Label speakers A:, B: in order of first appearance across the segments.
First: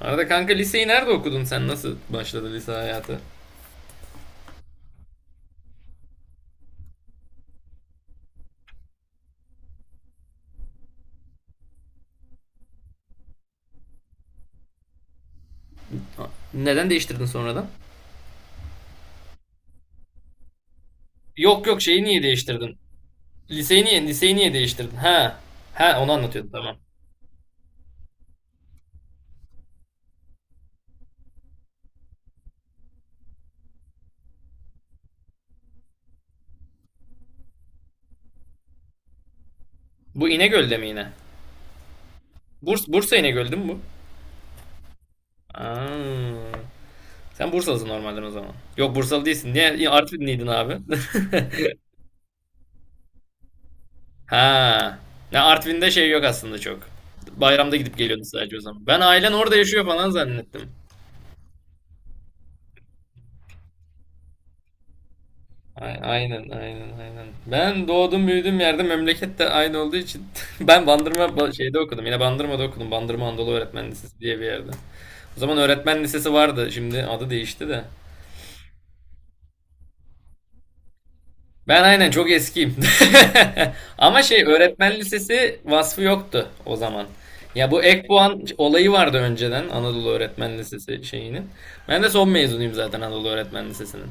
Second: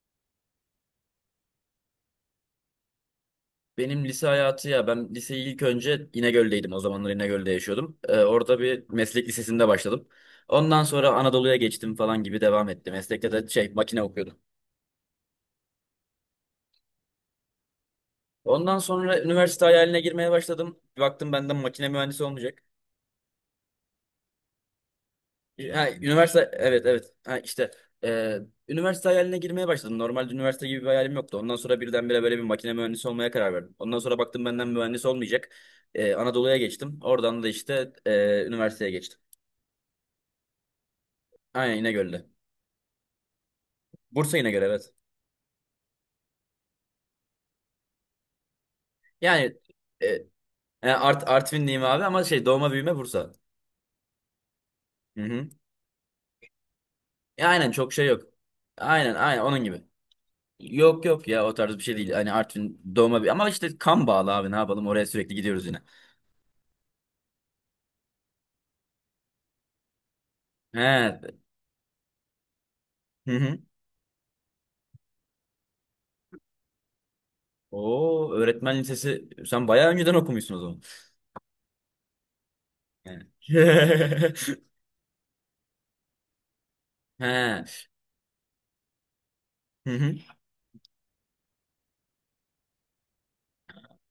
A: Arada kanka liseyi nerede okudun sen? Nasıl başladı lise hayatı?
B: Benim lise hayatı ya ben liseyi ilk önce İnegöl'deydim, o zamanlar İnegöl'de yaşıyordum. Orada bir meslek lisesinde başladım. Ondan sonra Anadolu'ya geçtim falan gibi devam etti. Meslekte de şey, makine okuyordum.
A: Neden değiştirdin sonradan?
B: Ondan sonra üniversite hayaline girmeye başladım. Bir baktım benden
A: Yok yok
B: makine
A: şeyi niye
B: mühendisi olmayacak.
A: değiştirdin? Liseyi niye değiştirdin? Ha.
B: Ha,
A: Ha onu anlatıyordun
B: üniversite,
A: tamam.
B: evet evet, ha, işte e, üniversite hayaline girmeye başladım. Normalde üniversite gibi bir hayalim yoktu. Ondan sonra birdenbire böyle bir makine mühendisi olmaya karar verdim. Ondan sonra baktım benden mühendis olmayacak. Anadolu'ya geçtim. Oradan da işte üniversiteye geçtim.
A: Bu İnegöl'de mi yine?
B: Aynen, İnegöl'de.
A: Bursa İnegöl'dü mü bu?
B: Bursa yine göre, evet.
A: Aa. Sen Bursalısın normalden o zaman. Yok Bursalı
B: Yani
A: değilsin. Niye
B: e,
A: Artvinliydin abi?
B: Artvinliyim abi ama şey, doğma büyüme Bursa.
A: ha.
B: Hı
A: Ya
B: hı.
A: Artvin'de şey yok aslında çok.
B: Aynen,
A: Bayramda
B: çok
A: gidip
B: şey yok.
A: geliyordun sadece o zaman. Ben
B: Aynen
A: ailen
B: aynen,
A: orada
B: onun gibi.
A: yaşıyor falan zannettim.
B: Yok yok, ya, o tarz bir şey değil. Hani Artvin doğma büyüme ama işte kan bağlı abi, ne yapalım, oraya sürekli gidiyoruz yine.
A: Aynen aynen aynen. Ben doğdum büyüdüğüm yerde memleket de aynı olduğu için ben
B: He.
A: şeyde okudum. Yine Bandırma'da okudum. Bandırma
B: Hı
A: Anadolu
B: hı.
A: Öğretmen Lisesi diye bir yerde. O zaman öğretmen lisesi vardı. Şimdi adı değişti de.
B: Oo, öğretmen lisesi, sen bayağı önceden okumuşsun o zaman.
A: Ben aynen çok eskiyim.
B: He.
A: Ama şey öğretmen lisesi vasfı yoktu o zaman.
B: He.
A: Ya bu ek puan olayı vardı önceden
B: Hı
A: Anadolu
B: hı.
A: Öğretmen Lisesi şeyinin. Ben de son mezunuyum zaten Anadolu Öğretmen Lisesi'nin.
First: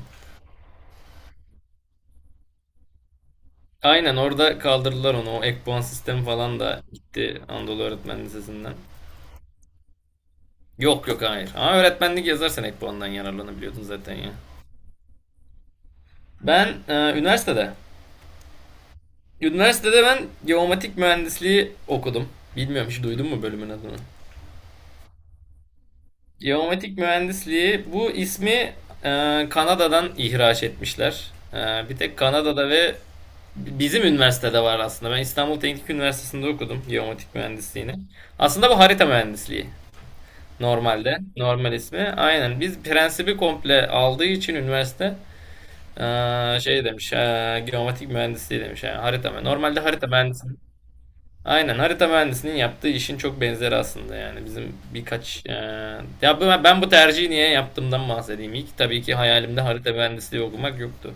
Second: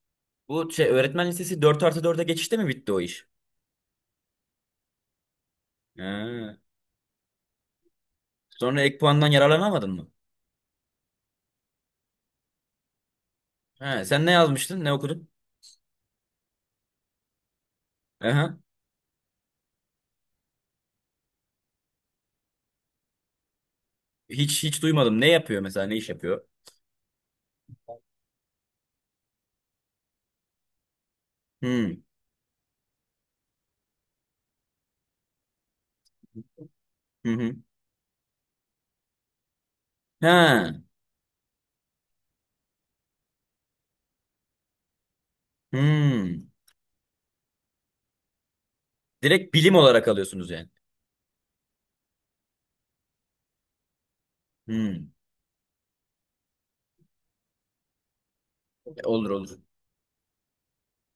B: Bu şey öğretmen lisesi dört artı 4'e geçişte mi bitti o iş?
A: Aynen orada kaldırdılar onu. O ek puan sistemi
B: He.
A: falan da gitti Anadolu Öğretmen Lisesi'nden.
B: Sonra ek puandan yararlanamadın mı?
A: Yok yok hayır. Ama öğretmenlik yazarsan ek puandan yararlanabiliyordun
B: He.
A: zaten
B: Sen
A: ya.
B: ne yazmıştın? Ne okudun?
A: Ben üniversitede.
B: Aha.
A: Üniversitede ben geomatik mühendisliği okudum. Bilmiyorum hiç duydun mu bölümün adını?
B: Hiç hiç duymadım. Ne yapıyor mesela? Ne iş yapıyor?
A: Geomatik mühendisliği bu ismi Kanada'dan ihraç etmişler. Bir
B: Hmm.
A: tek Kanada'da ve bizim üniversitede var aslında. Ben İstanbul Teknik Üniversitesi'nde okudum
B: Hı
A: geomatik
B: hı.
A: mühendisliğini. Aslında bu harita mühendisliği
B: Ha.
A: normalde. Normal ismi. Aynen. Biz prensibi komple aldığı için üniversite
B: Hmm.
A: Şey demiş, geomatik mühendisliği demiş. Yani
B: Direkt bilim
A: normalde
B: olarak
A: harita
B: alıyorsunuz
A: mühendisinin,
B: yani.
A: aynen harita mühendisinin yaptığı işin çok benzeri aslında yani. Bizim
B: Hmm.
A: birkaç, ben bu tercihi niye yaptığımdan bahsedeyim. İlk tabii ki
B: Olur olur.
A: hayalimde harita mühendisliği okumak yoktu.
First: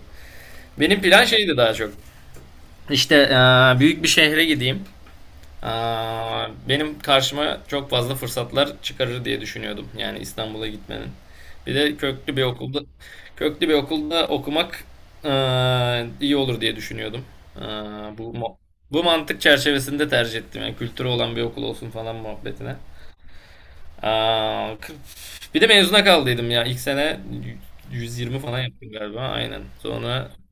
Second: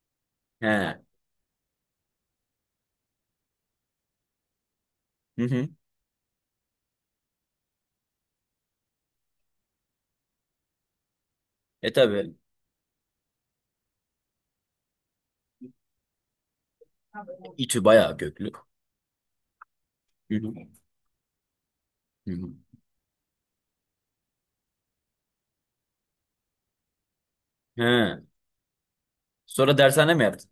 B: He.
A: Benim plan şeydi daha çok. İşte büyük bir şehre gideyim
B: Hı hı.
A: benim karşıma çok fazla fırsatlar çıkarır diye düşünüyordum. Yani İstanbul'a gitmenin. Bir de
B: Tabii.
A: köklü bir okulda okumak iyi olur diye düşünüyordum.
B: İTÜ bayağı
A: Aa, bu
B: köklü.
A: mo- bu mantık çerçevesinde
B: Hı
A: tercih
B: hı.
A: ettim. Yani kültürü olan bir okul olsun falan
B: Hı hı.
A: muhabbetine. Aa, k- bir de mezuna kaldıydım ya. İlk sene
B: He.
A: 120 falan yaptım galiba. Aynen.
B: Sonra dershane mi
A: Sonra
B: yaptın?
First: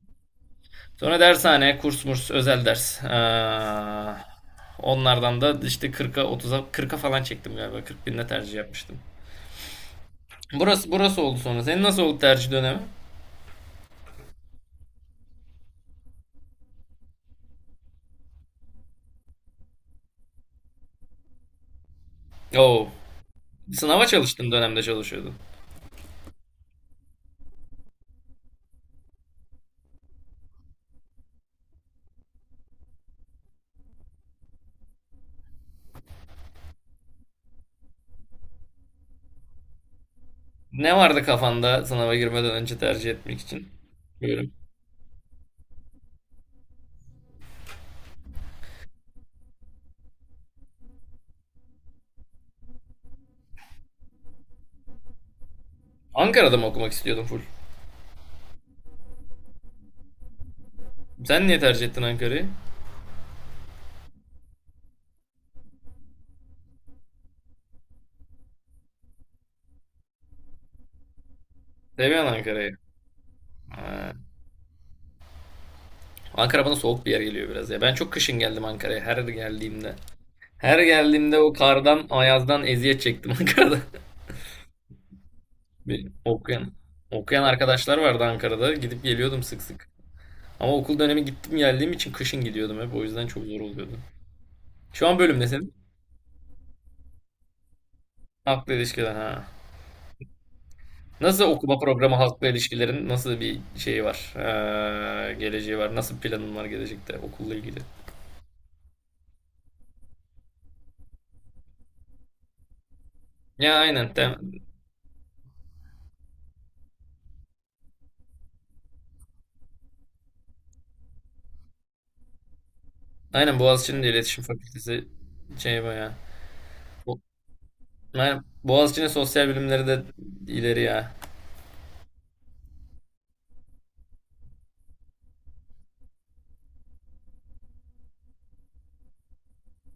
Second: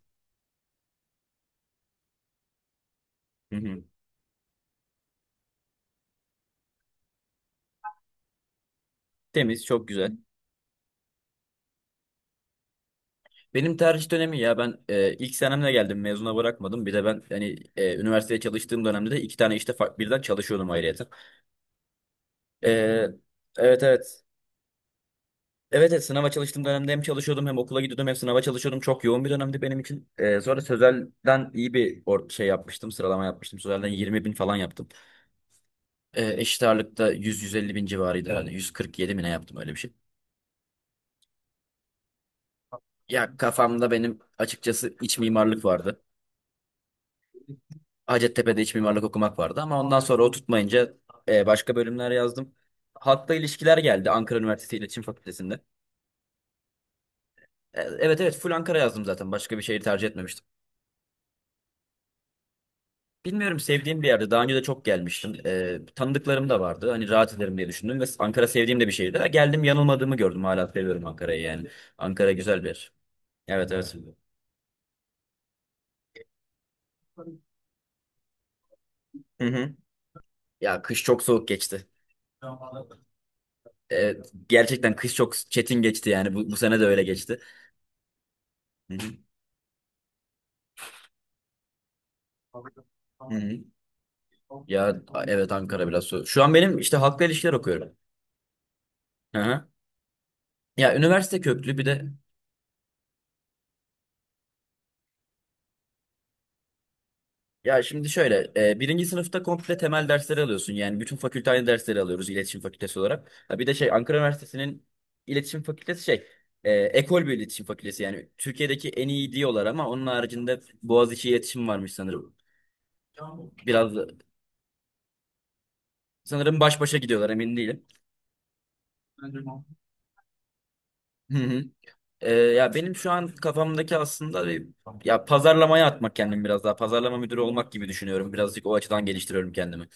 A: Sonra dershane, kurs murs, özel ders.
B: Hı hı.
A: Onlardan da işte 40'a 30'a 40'a falan çektim galiba. 40 binde tercih yapmıştım.
B: Temiz, çok güzel.
A: Burası burası oldu sonra. Senin nasıl oldu tercih dönemi?
B: Benim tercih dönemi, ya ben ilk senemle geldim, mezuna bırakmadım. Bir de ben hani üniversiteye çalıştığım dönemde de iki tane işte birden çalışıyordum ayrıyeten. E,
A: Oo.
B: evet
A: Sınava
B: evet.
A: çalıştın dönemde çalışıyordun.
B: Evet, evet, sınava çalıştığım dönemde hem çalışıyordum, hem okula gidiyordum, hem sınava çalışıyordum. Çok yoğun bir dönemdi benim için. Sonra Sözel'den iyi bir şey yapmıştım. Sıralama yapmıştım. Sözel'den 20 bin falan yaptım. Eşit ağırlıkta 100-150 bin civarıydı herhalde. 147 mi ne yaptım, öyle bir şey.
A: Ne vardı kafanda sınava girmeden önce tercih
B: Ya
A: etmek için?
B: kafamda benim
A: Buyurun.
B: açıkçası iç mimarlık vardı. Hacettepe'de iç mimarlık okumak vardı ama ondan sonra o tutmayınca başka bölümler yazdım. Halkla ilişkiler geldi, Ankara Üniversitesi İletişim Fakültesi'nde.
A: Ankara'da mı okumak istiyordun full?
B: Evet evet, full Ankara yazdım zaten. Başka bir şehir tercih etmemiştim.
A: Sen niye tercih ettin Ankara'yı?
B: Bilmiyorum, sevdiğim bir yerde. Daha önce de çok gelmiştim. Tanıdıklarım da vardı. Hani rahat ederim diye düşündüm ve Ankara sevdiğim de bir şehirdi. Ha, geldim, yanılmadığımı gördüm. Hala seviyorum Ankara'yı yani. Ankara
A: Seviyorsun
B: güzel bir
A: Ankara'yı.
B: yer. Evet evet.
A: Ha. Ankara bana soğuk bir yer geliyor biraz ya. Ben çok kışın geldim Ankara'ya her
B: Hı hı.
A: geldiğimde. Her
B: Ya, kış çok
A: geldiğimde
B: soğuk
A: o
B: geçti.
A: kardan, ayazdan eziyet çektim Ankara'da.
B: Ee, Gerçekten kış çok çetin geçti
A: Bir
B: yani. Bu
A: okuyan,
B: sene de öyle geçti.
A: okuyan arkadaşlar vardı Ankara'da.
B: Hı
A: Gidip
B: hı.
A: geliyordum sık sık. Ama okul dönemi gittim geldiğim için kışın gidiyordum hep. O yüzden
B: Hı
A: çok zor
B: hı.
A: oluyordu.
B: Ya,
A: Şu an bölüm ne
B: evet,
A: senin?
B: Ankara biraz soğuk. Şu an benim işte halkla ilişkiler okuyorum.
A: Halkla ilişkiler
B: Hı
A: ha.
B: hı. Ya, üniversite
A: Nasıl
B: köklü,
A: okuma
B: bir de
A: programı halkla ilişkilerin nasıl bir şeyi var? Geleceği var. Nasıl planın var gelecekte okulla ilgili?
B: ya, şimdi şöyle, birinci sınıfta komple temel dersleri alıyorsun. Yani bütün fakülte aynı dersleri alıyoruz iletişim fakültesi olarak. Ha, bir de
A: Ya
B: şey,
A: aynen.
B: Ankara Üniversitesi'nin iletişim fakültesi şey, ekol bir iletişim fakültesi. Yani Türkiye'deki en iyi diyorlar ama onun haricinde Boğaziçi iletişim varmış sanırım.
A: Aynen
B: Biraz
A: Boğaziçi'nin de iletişim fakültesi şey baya.
B: sanırım baş başa
A: Bu-
B: gidiyorlar, emin değilim.
A: Aynen. Boğaziçi'nin sosyal bilimleri de ileri ya.
B: Hı hı. Ya, benim şu an kafamdaki aslında bir, ya pazarlamaya atmak kendimi biraz daha. Pazarlama müdürü olmak gibi düşünüyorum. Birazcık o açıdan geliştiriyorum kendimi.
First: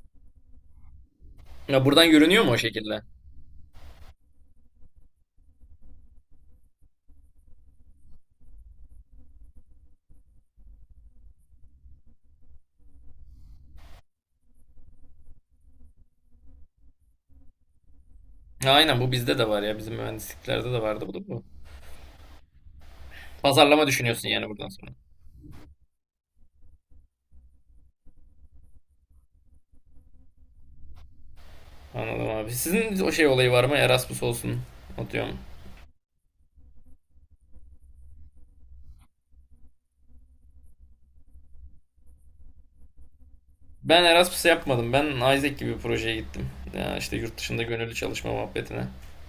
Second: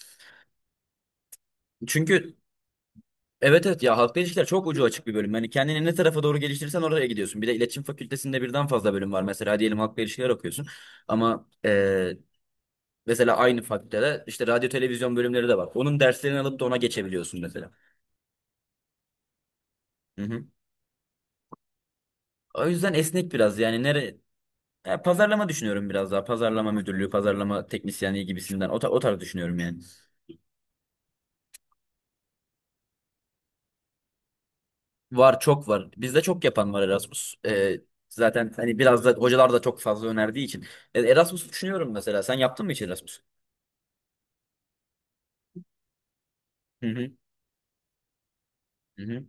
A: Ya buradan
B: Çünkü...
A: görünüyor mu o şekilde?
B: Evet evet, ya halkla ilişkiler çok ucu açık bir bölüm. Yani kendini ne tarafa doğru geliştirirsen oraya gidiyorsun. Bir de iletişim fakültesinde birden fazla bölüm var. Mesela diyelim halkla ilişkiler okuyorsun. Ama mesela aynı fakültede işte radyo televizyon bölümleri de var. Onun derslerini alıp da ona geçebiliyorsun mesela.
A: Ya aynen bu bizde de var ya. Bizim
B: Hı hı.
A: mühendisliklerde de vardı bu da.
B: O yüzden esnek biraz, yani
A: Pazarlama
B: nere...
A: düşünüyorsun yani buradan sonra.
B: Ya pazarlama düşünüyorum biraz daha. Pazarlama müdürlüğü, pazarlama teknisyenliği gibisinden o tarz düşünüyorum yani.
A: Anladım abi. Sizin o şey olayı var mı? Erasmus olsun. Atıyorum.
B: Var, çok var. Bizde çok yapan var Erasmus. Zaten hani biraz da hocalar da çok fazla önerdiği için. Erasmus düşünüyorum mesela. Sen yaptın mı hiç Erasmus?
A: Ben Erasmus yapmadım. Ben Isaac gibi bir projeye gittim.
B: Hı
A: Ya
B: hı.
A: işte yurt dışında gönüllü çalışma muhabbetine.
B: Hı hı.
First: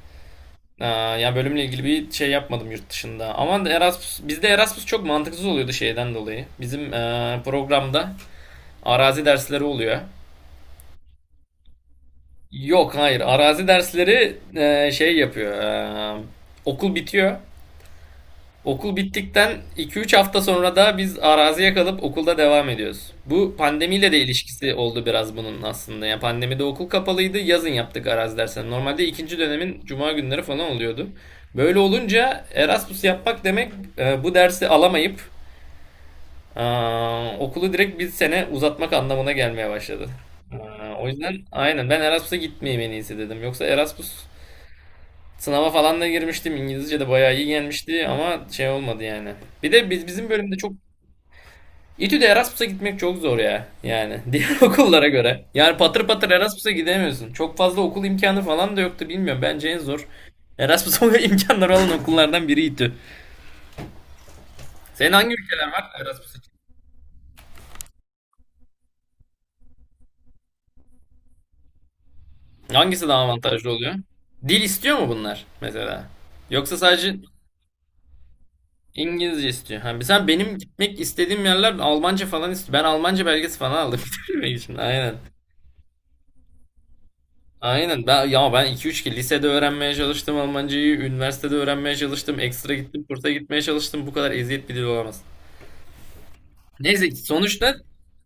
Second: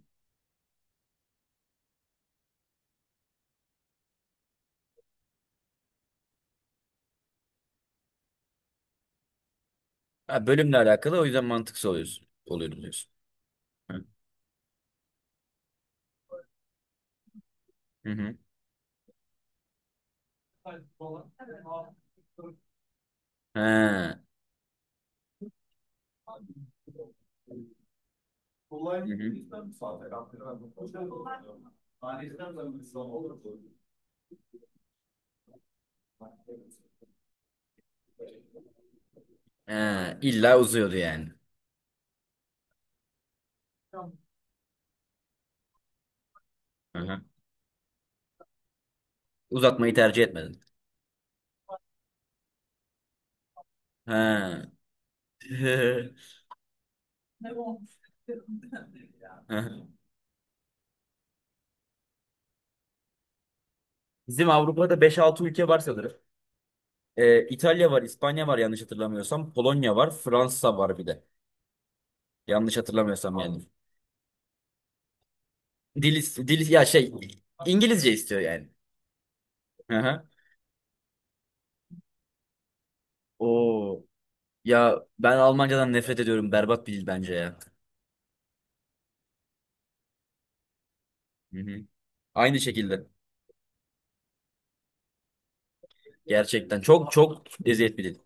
A: Ya bölümle ilgili bir şey yapmadım yurt dışında. Ama Erasmus, bizde Erasmus çok mantıksız oluyordu şeyden dolayı. Bizim programda arazi dersleri oluyor.
B: Ha, bölümle alakalı, o yüzden mantıksız oluyorsun. Oluyordu
A: Yok
B: diyorsun.
A: hayır arazi
B: Hı
A: dersleri şey yapıyor. Eee, Okul bitiyor.
B: hı. Hı.
A: Okul bittikten 2-3 hafta sonra da biz araziye kalıp okulda devam ediyoruz. Bu pandemiyle de
B: Ha.
A: ilişkisi oldu biraz bunun aslında. Yani pandemide okul kapalıydı, yazın yaptık arazi derslerini.
B: Hı
A: Normalde ikinci dönemin
B: hı.
A: cuma günleri falan oluyordu. Böyle olunca Erasmus yapmak demek bu dersi alamayıp e, okulu direkt bir sene uzatmak anlamına gelmeye
B: Ha,
A: başladı.
B: illa uzuyordu
A: O
B: yani.
A: yüzden aynen ben Erasmus'a gitmeyeyim en iyisi dedim. Yoksa sınava falan da girmiştim.
B: Hı
A: İngilizce de
B: hı.
A: bayağı iyi gelmişti ama şey olmadı yani. Bir de
B: Uzatmayı tercih
A: bizim bölümde
B: etmedin.
A: çok İTÜ'de Erasmus'a gitmek çok zor ya. Yani diğer
B: Ha.
A: okullara göre. Yani patır patır Erasmus'a gidemiyorsun. Çok fazla okul imkanı falan da yoktu bilmiyorum. Bence en
B: Hı.
A: zor Erasmus'a imkanları olan okullardan biri İTÜ.
B: Bizim Avrupa'da
A: Senin
B: beş
A: hangi
B: altı ülke
A: ülkeler
B: var
A: var
B: sanırım.
A: Erasmus için?
B: İtalya var, İspanya var, yanlış hatırlamıyorsam. Polonya var, Fransa var bir de. Yanlış
A: Hangisi daha
B: hatırlamıyorsam yani.
A: avantajlı oluyor? Dil istiyor mu bunlar mesela?
B: Dil,
A: Yoksa
B: ya şey,
A: sadece
B: İngilizce istiyor yani.
A: İngilizce istiyor.
B: Hı
A: Ha,
B: hı.
A: sen benim gitmek istediğim yerler Almanca falan istiyor. Ben Almanca belgesi falan aldım
B: Oo.
A: bitirmek için.
B: Ya
A: Aynen.
B: ben Almancadan nefret ediyorum. Berbat bir dil bence ya.
A: Aynen. Ben iki üç ki lisede öğrenmeye çalıştım Almancayı, üniversitede
B: Hı hı.
A: öğrenmeye çalıştım,
B: Aynı
A: ekstra gittim,
B: şekilde.
A: kursa gitmeye çalıştım. Bu kadar eziyet bir dil olamaz.
B: Gerçekten çok
A: Neyse
B: çok
A: sonuçta
B: eziyet bir dil.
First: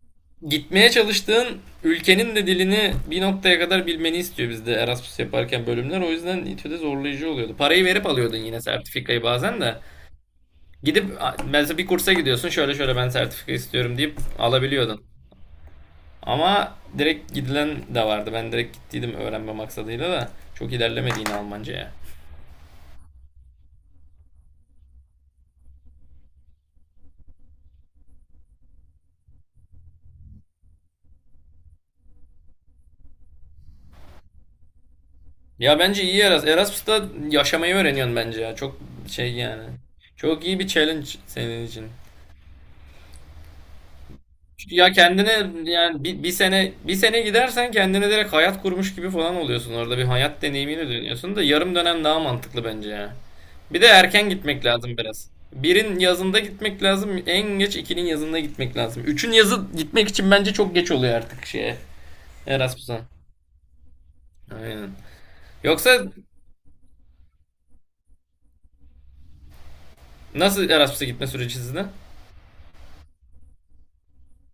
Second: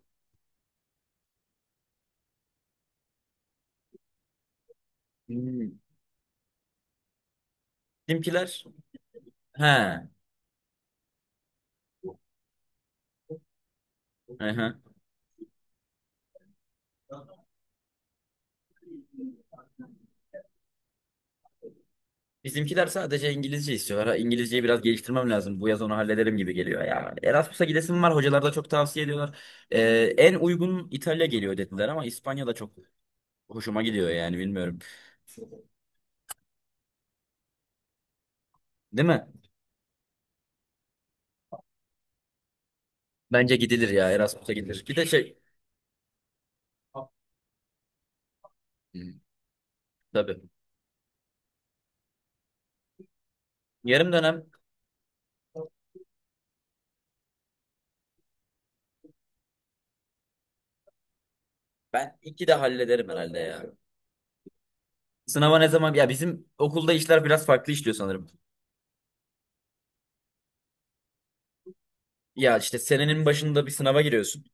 A: gitmeye çalıştığın ülkenin de dilini bir noktaya kadar bilmeni istiyor bizde Erasmus yaparken
B: Hmm.
A: bölümler. O yüzden İTÜ'de zorlayıcı oluyordu. Parayı verip alıyordun yine
B: Bizimkiler,
A: sertifikayı bazen
B: he.
A: de.
B: Hı
A: Gidip mesela bir kursa gidiyorsun şöyle şöyle ben sertifika istiyorum deyip
B: hı.
A: alabiliyordun. Ama direkt gidilen de vardı. Ben direkt gittiydim öğrenme maksadıyla da çok ilerlemedi Almanca'ya.
B: Bizimkiler sadece İngilizce istiyorlar. Ha, İngilizceyi biraz geliştirmem lazım. Bu yaz onu hallederim gibi geliyor ya. Erasmus'a gidesim var. Hocalar da çok tavsiye ediyorlar. En uygun İtalya geliyor dediler ama İspanya da çok hoşuma gidiyor yani, bilmiyorum.
A: Ya bence iyi Erasmus. Erasmus'ta yaşamayı öğreniyorsun bence ya. Çok
B: Değil mi?
A: şey yani. Çok iyi bir challenge senin için.
B: Bence gidilir ya, Erasmus'a
A: Çünkü
B: gidilir.
A: ya
B: Bir de şey...
A: kendine yani bir sene gidersen kendine direkt hayat kurmuş
B: Hı,
A: gibi falan oluyorsun. Orada bir
B: tabii.
A: hayat deneyimini dönüyorsun da yarım dönem daha mantıklı bence ya. Bir de
B: Yarım
A: erken
B: dönem,
A: gitmek lazım biraz. Birin yazında gitmek lazım. En geç ikinin yazında gitmek lazım. Üçün yazı gitmek için bence çok geç oluyor artık şeye.
B: ben iki de
A: Erasmus'a.
B: hallederim herhalde ya.
A: Aynen.
B: Sınava ne zaman,
A: Yoksa
B: ya bizim okulda işler biraz farklı işliyor sanırım.
A: nasıl Erasmus'a gitme süreci sizde?
B: Ya işte senenin başında bir sınava giriyorsun.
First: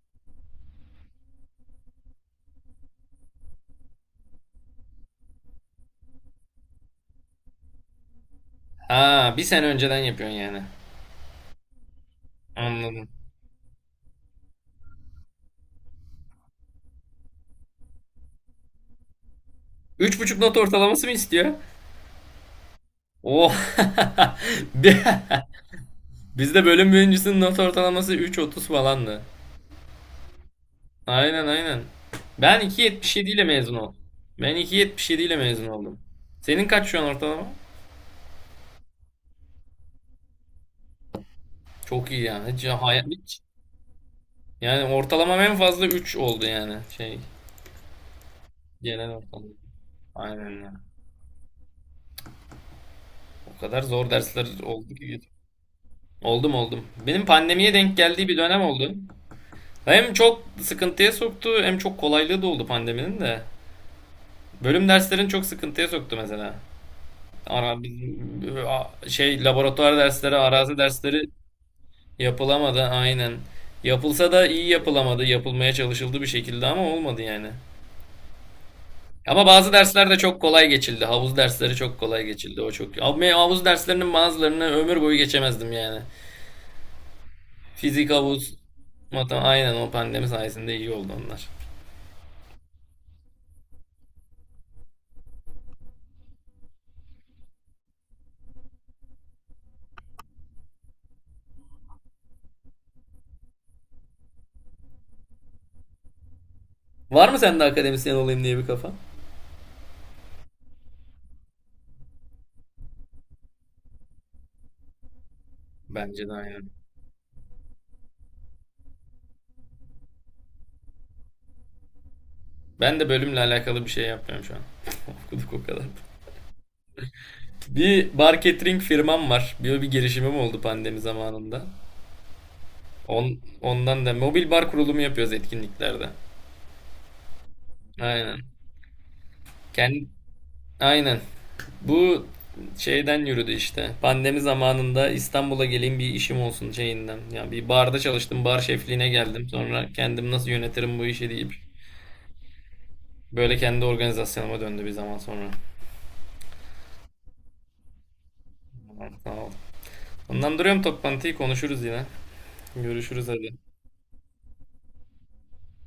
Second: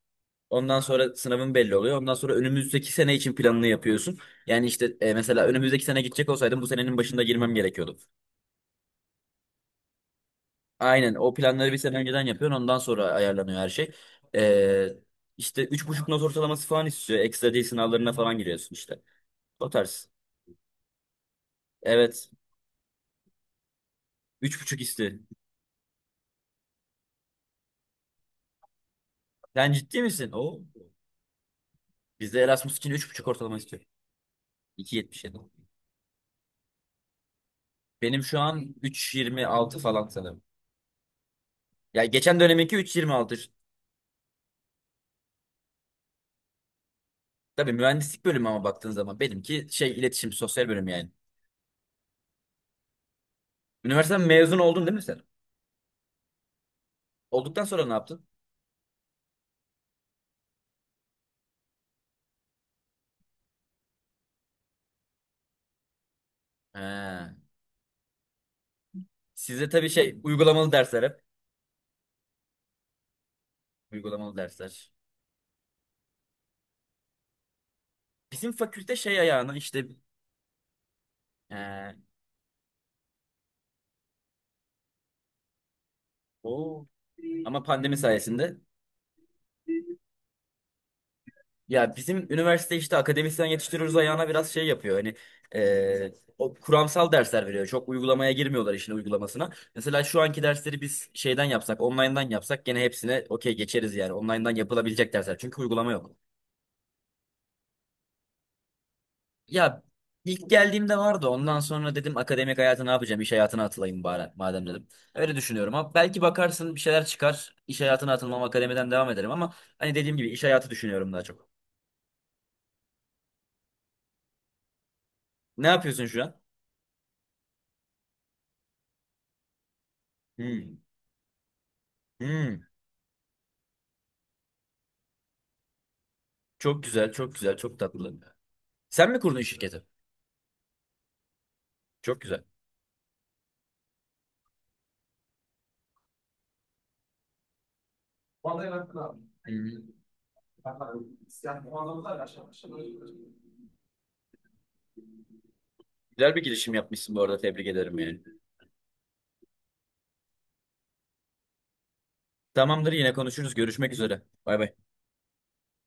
B: Ondan sonra sınavın belli oluyor. Ondan sonra önümüzdeki sene için planını yapıyorsun. Yani işte mesela önümüzdeki sene gidecek olsaydım bu senenin başında girmem gerekiyordu.
A: Aa, bir sene önceden yapıyorsun yani.
B: Aynen, o planları bir sene önceden yapıyorsun. Ondan sonra
A: Anladım.
B: ayarlanıyor her şey. E, işte 3,5 not ortalaması falan istiyor. Ekstra dil sınavlarına falan giriyorsun işte. O tarz.
A: 3,5 not ortalaması mı istiyor?
B: Evet.
A: Oh.
B: 3,5 istiyor.
A: Bi- Bizde bölüm birincisinin not ortalaması 3,30 falandı.
B: Sen ciddi misin? O,
A: Aynen aynen.
B: bizde
A: Ben
B: Erasmus için 3,5
A: 2,77 ile
B: ortalama
A: mezun
B: istiyor.
A: oldum. Ben
B: iki
A: 2,77
B: yetmiş
A: ile
B: yedi.
A: mezun oldum. Senin kaç şu an ortalama?
B: Benim şu an 3,26 falan sanırım. Ya,
A: Çok iyi
B: geçen
A: yani. Hiç,
B: döneminki
A: hayat,
B: 3,26.
A: hiç. Yani ortalamam en fazla 3 oldu yani. Şey,
B: Tabii mühendislik bölümü ama baktığın
A: genel
B: zaman
A: ortalama.
B: benimki şey, iletişim,
A: Aynen
B: sosyal
A: ya.
B: bölüm yani.
A: O kadar zor
B: Üniversiteden
A: dersler
B: mezun oldun değil
A: oldu
B: mi sen?
A: ki. Oldum oldum. Benim
B: Olduktan
A: pandemiye
B: sonra ne
A: denk
B: yaptın?
A: geldiği bir dönem oldu. Hem çok sıkıntıya soktu hem çok kolaylığı da oldu pandeminin de. Bölüm derslerini çok sıkıntıya soktu mesela.
B: He.
A: Ara, şey
B: Sizde tabii
A: laboratuvar
B: şey,
A: dersleri,
B: uygulamalı
A: arazi
B: dersler hep.
A: dersleri yapılamadı aynen. Yapılsa
B: Uygulamalı
A: da iyi
B: dersler.
A: yapılamadı. Yapılmaya çalışıldı bir şekilde ama olmadı yani.
B: Bizim fakülte şey
A: Ama
B: ayağına
A: bazı
B: işte,
A: dersler de çok kolay geçildi. Havuz dersleri
B: e,
A: çok kolay geçildi. O çok. Abi havuz derslerinin bazılarını ömür boyu geçemezdim yani.
B: o, ama pandemi
A: Fizik, havuz,
B: sayesinde...
A: matematik aynen o pandemi sayesinde iyi oldu onlar.
B: Ya bizim üniversite işte akademisyen yetiştiriyoruz ayağına biraz şey yapıyor. Hani e, o kuramsal dersler veriyor. Çok uygulamaya girmiyorlar, işin uygulamasına. Mesela şu anki dersleri biz şeyden yapsak, online'dan yapsak gene hepsine okey geçeriz yani. Online'dan yapılabilecek dersler. Çünkü uygulama yok.
A: Var mı sende akademisyen olayım diye bir kafa?
B: Ya ilk geldiğimde vardı. Ondan sonra dedim, akademik hayata ne yapacağım? İş hayatına atılayım bari madem dedim. Öyle düşünüyorum ama belki
A: Bence de aynen.
B: bakarsın bir şeyler çıkar. İş hayatına atılmam, akademiden devam ederim ama hani dediğim gibi iş hayatı düşünüyorum daha çok.
A: Ben de bölümle alakalı bir şey yapmıyorum şu an. Okuduk o
B: Ne
A: kadar.
B: yapıyorsun şu an?
A: Bir bar catering firmam var. Bir girişimim oldu
B: Hmm.
A: pandemi zamanında.
B: Hmm.
A: Ondan da mobil bar kurulumu yapıyoruz etkinliklerde.
B: Çok güzel, çok güzel, çok tatlı.
A: Aynen.
B: Sen mi kurdun şirketi?
A: Kendi, aynen.
B: Çok
A: Bu
B: güzel.
A: şeyden yürüdü işte. Pandemi zamanında İstanbul'a geleyim bir işim olsun şeyinden. Ya bir barda çalıştım, bar şefliğine geldim. Sonra
B: Hı.
A: kendim nasıl yönetirim bu işi deyip böyle kendi organizasyonuma döndü bir zaman sonra.
B: Güzel bir girişim yapmışsın bu arada. Tebrik ederim yani.
A: Tamam, sağ ol. Ondan duruyorum toplantıyı konuşuruz yine.
B: Tamamdır, yine
A: Görüşürüz
B: konuşuruz.
A: hadi.
B: Görüşmek üzere. Bay bay.